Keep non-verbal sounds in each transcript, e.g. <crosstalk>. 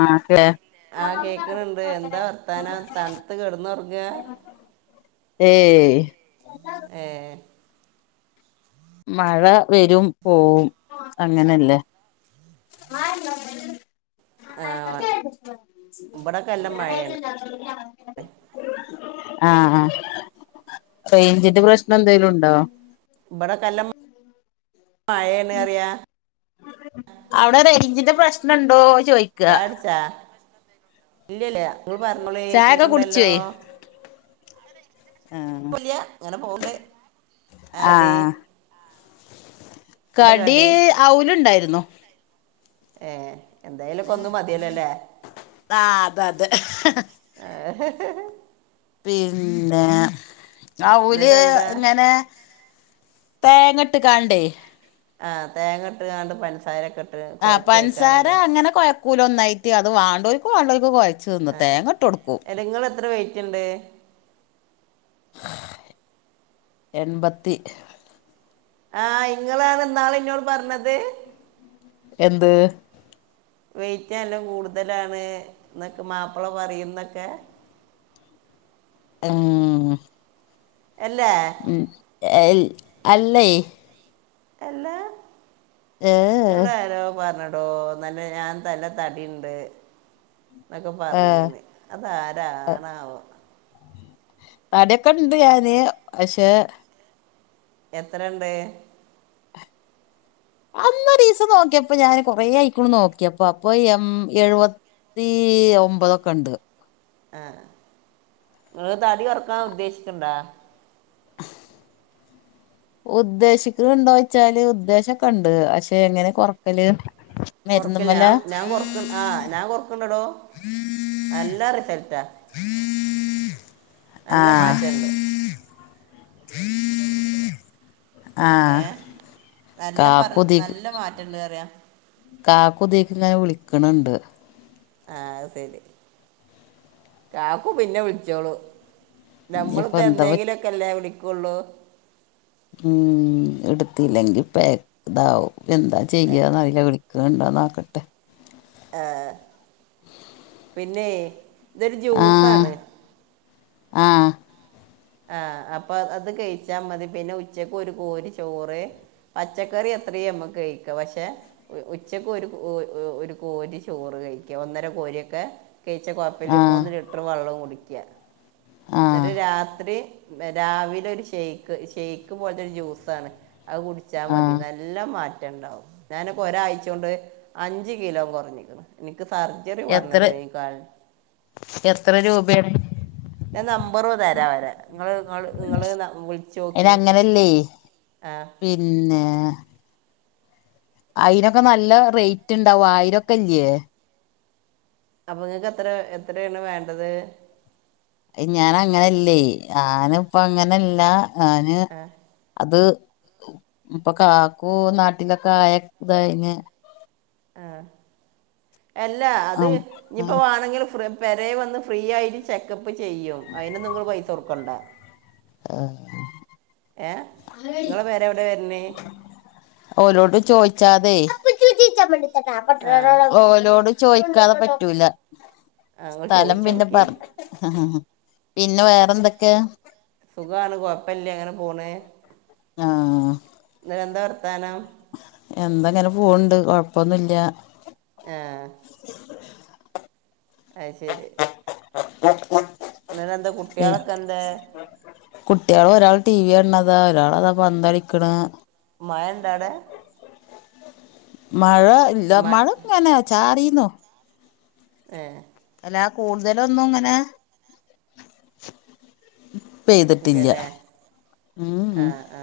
ആഹ് <unintelligible> ആഹ് കേക്ക്ണ്ണ്ണ്ട് എന്താ വർത്താനം തണുത്ത് കെടന്നൊറങ്ങ ഏയ് ഏഹ് മഴ വരും പോവും അങ്ങനെല്ലേ ആ ഇവിടെ കല്ലം മഴയാണ് <unintelligible> ആഹ് ആഹ് റെയ്ഞ്ചിന്റെ പ്രശ്നം എന്തെങ്കലും ഉണ്ടോ? ഇബടക്കേ നല്ലം മഴയെണറിയ അവിടെ റെയ്ഞ്ചിന്റെ പ്രശ്നം ഉണ്ടോന് ചോയ് ചായടിച്ചാ ഇല്ലല്ല ങ്ങൾ പറഞ്ഞോളി ചായൊക്കെ കേക്കണ്ടല്ലോ കുടിച്ചോയി ആഹ് കുഴപ്പുല്ല ഇങ്ങനെ പോവുണ്ട് കടി ആഹ് എന്താ കടി അവുലുണ്ടായിരുന്നു ഏഹ് എന്തെലൊക്കെ ഒന്ന് മതിയല്ലോല്ലെ? ആഹ് അത അതെ <unintelligible> പിന്നെ അവുല് എന്നിട്ട് എന്താ ഇങ്ങനെ. തേങ്ങട്ട്കാണ്ടേ. ആഹ് തേങ്ങ ഇട്ട്ങ്ങാണ്ട് പൻസാരെക്കട്ട്. ആ പൻസാര അങ്ങനെ കൊയക്കൂല ഒന്നായിട്ട് അത് വാണ്ടോൽക്ക് വാണ്ടോൽക്ക് കൊയ ചെന്ന് തേങ്ങട്ടൊടുക്കും. അല്ലങ്ങള് എത്ര വൈറ്റ്ണ്ട്. എൺപത്തി. ആഹ് ഇങ്ങളാണ്ന്നാളിന്നോട് പറഞ്ഞത്. എന്ത്. വെയിറ്റ് നല്ല കൂടുതലാണ് എന്നൊക്കെ മാപ്പിള പറയുന്നൊക്കെ. ആഹ് ഉം. അല്ലേ. ഉം ഏയ് അല്ലേയ് അല്ല എന്ന് ഏ ന്നോടാരോ പറഞ്ഞ. ട്ടോ തന്നെ ഞാനല്ല തടിണ്ട്. ന്നൊക്കെ ആഹ് പറഞ്ഞീന്ന് അതാരാണാവോ. തടിക്കെണ്ട് ഞാന് പഷേ എത്രണ്ട് അന്നൊരീസം നോക്ക്യേപ്പ ഞാന് കൊറേഅയിക്ണു നോക്യേപ്പൊ അപ്പോ എം എഴുവ ത്തി ഒമ്പതൊക്കെണ്ട്. ആഹ് ങ്ങള് തടി കൊറക്കാ ഉദ്ദേശിക്കണ്ടാ ഉദ്ദേശിക്ക്ണ്ടോയ്ച്ചാല് ഉദ്ദേശൊക്കണ്ട് പഷേ എങ്ങനെ കൊറക്കല്. കൊറക്കില്ല മരുന്നുമ്മല ഞാം ആ ഞാം കൊറക്ണ്ട് ഞാൻ കൊറക്ണ്ടടോ നല്ല റിസൾട്ടാ. മ്മ നല്ല മാറ്റണ്ട്. ആഹ് ഏഹ് നല്ല പറ നല്ല മാറ്റണ്ട്റയാ. കാക്കുദിക്ക്ന്ന് വിളിക്ക്ണണ്ട്. ആഹ് സെരി കാക്കൂ പിന്നെ വിളിച്ചോളൂ. ഇനിയിപ്പോ നമ്മളിപ്പോ എന്താ പ എന്നേങ്കിലുക്കെല്ലേ വിളിക്കുള്ളൂ. ഉം എടുത്തില്ലങ്കി പാ ഇതാവും എന്താ ചെയ്യന്നറീല വിളി ക്ണ്ടോ നോക്കട്ടെ. ഏഹ് പിന്നെയ് ഇതൊരു ജ്യൂസാണ്. ആഹ് ആഹ് അപ്പോ അത് കയിച്ചാ മതി പിന്നെ ഉച്ചക്ക് ഒരു കോരി ചോറ് പച്ചക്കറി എത്രീംമ്മക്ക് കഴിക്കാ പഷേ ഉച്ചക്ക് ഒരു ഒരു കോരി ചോറ് കഴിക്കാ ഒന്നര കോരിയൊക്കെ കയിച്ച ആ കൊഴപ്പല്ല മൂന്ന് ലിറ്റർ വെള്ളോം കുടിക്കാ ആ ന്നിട്ട് രാ ത്രി രാവിലെ ഒരു ഷെക്ക് ഷെക്ക് പോലത്തൊരു ജ്യൂസാണ് അവ് കുടിച്ചാ ആ മതി നല്ല മാറ്റണ്ടാവും. ഞാനിപ്പോ ഒരാഴ്ച്ചോണ്ട് അഞ്ച് കിലോ കൊറഞ്ഞിക്ക്ണ് എനിക്ക് സർജറി എത്ര പറഞ്ഞതാ ഈ കാൽ എത്ര രൂപേണ് അയിന് ഞാ നമ്പറ് തര അവരെ ങ്ങള് ങ്ങള് അതിന് വിളിച്ചോക്കി അങ്ങനല്ലേ <inaudible> ആഹ് പിന്നെ അയിനൊക്കെ നല്ല റൈറ്റ്ണ്ടാവും ആയിരൊക്കെല്ല്യെ അപ്പോ ങ്ങക്ക് എത്ര എത്രണ് വേണ്ടത്? ഏയ്‌ ഞാനങ്ങനല്ലേ ഞാന്പ്പങ്ങനല്ല ഞാന് ആ അത് ഇപ്പോ കാക്കു നാട്ടിലൊക്കെ ആയ കഴിഞ്ഞ് ആഹ് എല്ല അത് ആ ഇഞ്ഞിപ്പോ വാണെങ്കില് ഫ്ര പെരേ വന്ന് ഫ്രീയായിട്ട് ചെക്കപ്പ് ചെയ്യും അയിന്നുങ്ങള് പൈസകൊടുക്കണ്ട. ആഹ് ഏഹ് ങ്ങളെ പെരെവടേ വര്ണെ ഓലോട് ചോയിച്ചാതെയ് ആ ഓലോട് ചോയീക്കാതെ പറ്റൂല ഞങ്ങൾ സ്ഥലം ചോദിച്ചു പിന്നെ നോക്കി പറ പിന്നെ വേറെന്തൊക്കേയാ സുഖാണ് കൊപ്പല്ലാ ങ്ങനെ പോണ് ആഹ് <unintelligible> എന്താ വർത്താനം? എന്താങ്ങനെ പോവ്ണ്ട് കൊഴപ്പൊന്നുല്ലാ ആഹ് അയ് ശെരി <inaudible> ന്ന്ടെന്താ കുട്ടിയളൊക്കെന്തേ? കുട്ടിയള് ഒരാള് ടി വി യാണ്താ ഒരാളതാ പന്തളിക്ക്ണ് മഴണ്ട അവ്ടെ മഴ ഇല്ല മ മഴങ്ങനെ ചാറീന്നു ഏഹ് അല്ലാ കൂടുതലൊന്നുംങ്ങനെ പെയ്തിട്ടില്ല ഇല്ലല്ലേ ഉം ആ ആ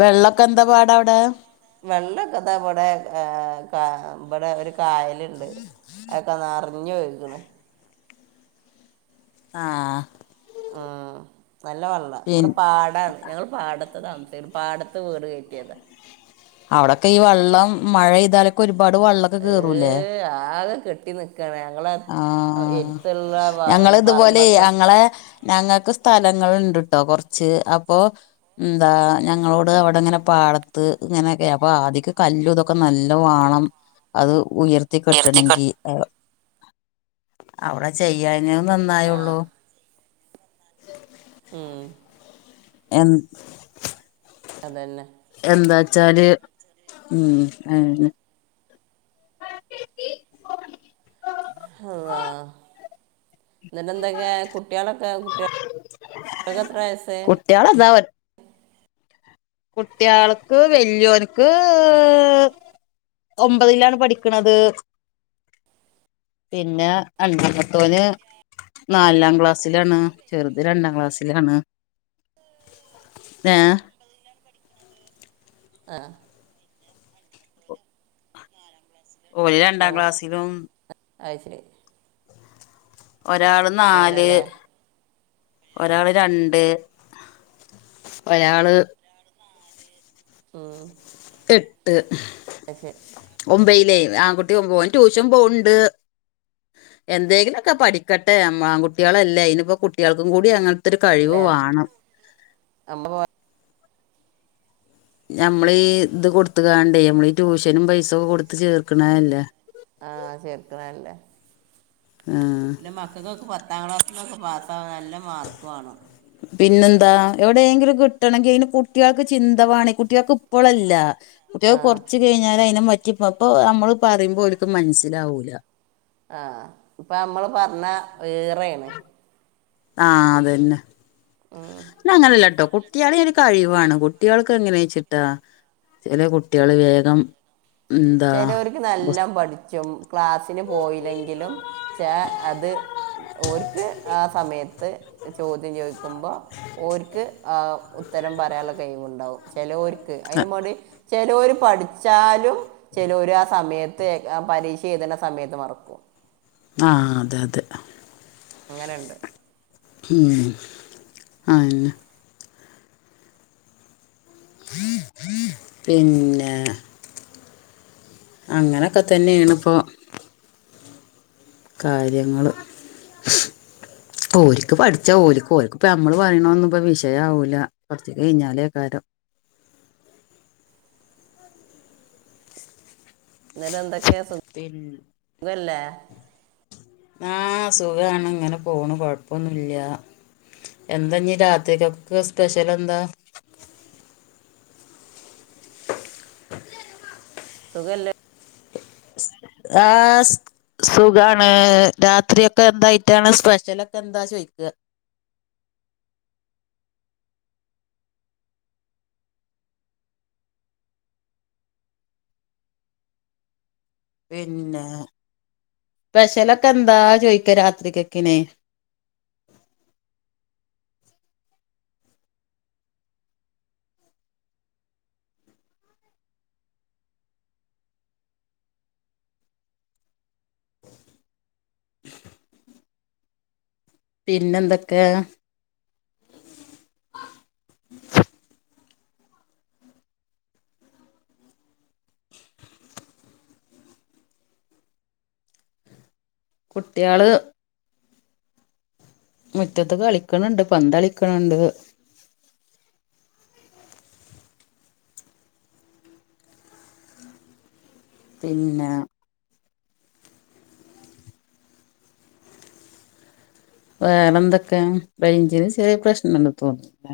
വെള്ളൊക്കെ എന്താ പാടവ്ടെ? വെള്ളൊക്കെ ധാ ഇവ്ടെ ഏഹ് കാ ഇവ്ടെ ഒരു കായലുണ്ട് അതൊക്കെ നറ ഞ്ഞോഴ്ക്ണ് ആഹ് ഉം നല്ല വള്ള പിൻ ഇവ്ടെ പാടാണ്. ഞങ്ങൾ പാടത്ത് താമസിക്കാണ് പാടത്ത് വീട് കേറ്റീയാത അവടൊക്കെ ഈ വെള്ളം മഴെയ്താല് ഒരുപാട് വള്ള ഈഹ് ആകെ കെട്ടിനി ക്കണ് ഞങ്ങളെ ആഹ് എര്ത്ത്ള്ള വ പറമ്പൊക്കാ ളേ ഞങ്ങക്ക് സ്ഥലങ്ങള്ണ്ട്ട്ടോ കൊറച്ച് അപ്പോ ഉം ന്താ ഞങ്ങളോട് അവ്ടാങ്ങനെ പാടത്ത് ങ്ങനൊക്കെ അപ്പൊ ആദ്യക്ക കല്ലുതൊ ക്കാ നല്ല വാണം അത് ഉയർത്തി ഉയർത്തിക്കൊണ്ട് കെട്ടണെങ്കി അവ്ട ചെയ്യാഞ്ഞെത് ആ നന്നായൊള്ളൂ. ഉം എൻ അതെന്നെ എന്താച്ചാല് ഉം ഈഹ് അനാ കീ കീ ഫോർ ഹള്ളാ ന്ന്ട്ട് എന്തൊക്കേ കുട്ടിയേളൊക്കെ കുട്ടി കെത്രാവയസ് ട്ട്യോളെന്ന <unintelligible> കുട്ട്യാൾക്ക് വല്യോന്ക്ക് ഒമ്പതിലാണ് പഠിക്ക്ണത്. പിന്നെ അണ്ടാമത്തോന് നാലാം ക്ലാസ്സിലാണ് ചെറ്ത് രണ്ടാം ക്ലാസ്സിലാണ്. <unintelligible> ആഹ് ഓര് രണ്ടാം ക്ലാസ്സിലും അയ് ശെരി ഒരാള് നാല് അങ്ങനല്ലേ ഒരാള് രണ്ട് ഒരാള് ഉം എട്ട് അശ്ശെ ഒമ്പയിലായ് ആങ്കുട്ടി ഒമ്പ് ഒൻ ട്യൂഷൻ പോണ്‌ണ്ട് എന്തെങ്കിലൊക്കെ പഠിക്കട്ടെ ആം ആൺകുട്ട്യോളല്ലേ അയ്നിപ്പോ കുട്ടികൾക്കും കൂടി അങ്ങാൻത്തൊരു കഴിവ് അല്ലേ വാണം <unintelligible> ഞമ്മളീ ഇത് കൊടുത്ത്കാണ്ടേ മ്മളീ ട്യൂഷനും പൈസ കൊടുത്ത് ചേർക്കണല്ലേ ആഹ് ചേർക്കണല്ലേ ആഹ് മക്കക്കൊക്ക് പത്താം ക്ലാസ്സ്ലൊക്കെ പാസ്സാവാ നല്ല മാർക്ക് വാണം പിന്നെന്താ എവിടേങ്കിലും കിട്ടണെങ്കി അയ്ന് കുട്ടികൾക്ക് ചിന്തവേണം ഈ കുട്ടികൾക്ക് ഇപ്പളല്ല ആ കുട്ടികക് കൊറച്ച് കയ്ഞ്ഞാലയ്നെമറ്റി പ്പപ്പൊ അമ്മള് പറയുമ്പോ ഓര്ക്കു മനസ്സിലാവൂല ആഹ് ഇപ്പൊ അമ്മള് പർണാ വേറേണ് ആഹ് അതെന്നെ ആഹ് ന്നങ്ങനെല്ലാട്ടോ കുട്ടികളെ ഒരു കഴിവാണ് കുട്ടികൾക്ക് എങ്ങനെ വെച്ചിട്ടാ ചെല കുട്ടികള് വേഗം എന്താ ചെലോര്ക്ക് നല്ല പുസ്ത പഠിചക്കും ക്ലാസിന് പോയില്ലെങ്കിലും ച അത് ഓര്ക്ക് ആ സമയത്ത് ചോദ്യം ചോയ് കുമ്പോ ഓര്ക്ക് ആ ഉത്തരം പറയാള്ള കയിവൊണ്ടാവും ചിലോര് ക്ക് അയ്ന്മടി ചെലോര് പഠിച്ചാലും ചെലോര് ആ സമയത്ത് ആ പരീക്ഷ എയ്തണ സമയത്ത് മറക്കും ആഹ് അതെതെ അങ്ങനെണ്ട് ഊം ആഹ് ന്നാ പിന്നെ അങ്ങനൊക്കെത്തന്നേണ്പ്പോ കാര്യങ്ങള് ഓല്ക്ക് പഠിച്ചാ ഓല്ക്ക് ഓൽക്കിപ്പ അമ്മള് പറയണ ഒന്നും പ്പ വിഷയാവൂല കൊറച്ച് കയ്ഞ്ഞാലേകാരം ന്നരം എന്തൊക്കെയാ സുഖ് പിന്നെ ഖല്ലേ ആഹ് സുഖാണ് ഇങ്ങനെ പോണ് കൊഴപ്പൊന്നുല്ല്യാ എന്താഞീ രാത്രിക്കൊക്കെ സ്പെഷ്യലെന്താ <unintelligible> സുഖല്ലെ സ് ആഹ് സു സുഖാണ് രാത്രിയൊക്കെ എന്തയ്റ്റാണ് സ്പെഷ്യലൊക്കെ എന്താ ചോയ്ക്കാ പിന്നെ സ്പെഷ്യലൊക്കെ എന്താ ചോയ്ക്കാ രാത്രിക്കക്കെനെ <inaudible> പിന്നെന്തൊക്കെ <inaudible> കുട്ടിയാള് മുറ്റത്ത് കളിക്കണണ്ട് പന്തളിക്കണണ്ട് പിന്നെ വേറെന്തൊക്കെ റെയ്ഞ്ചിന് ശെറിയ പ്രശ്നണ്ട്ന്ന് തോന്ന്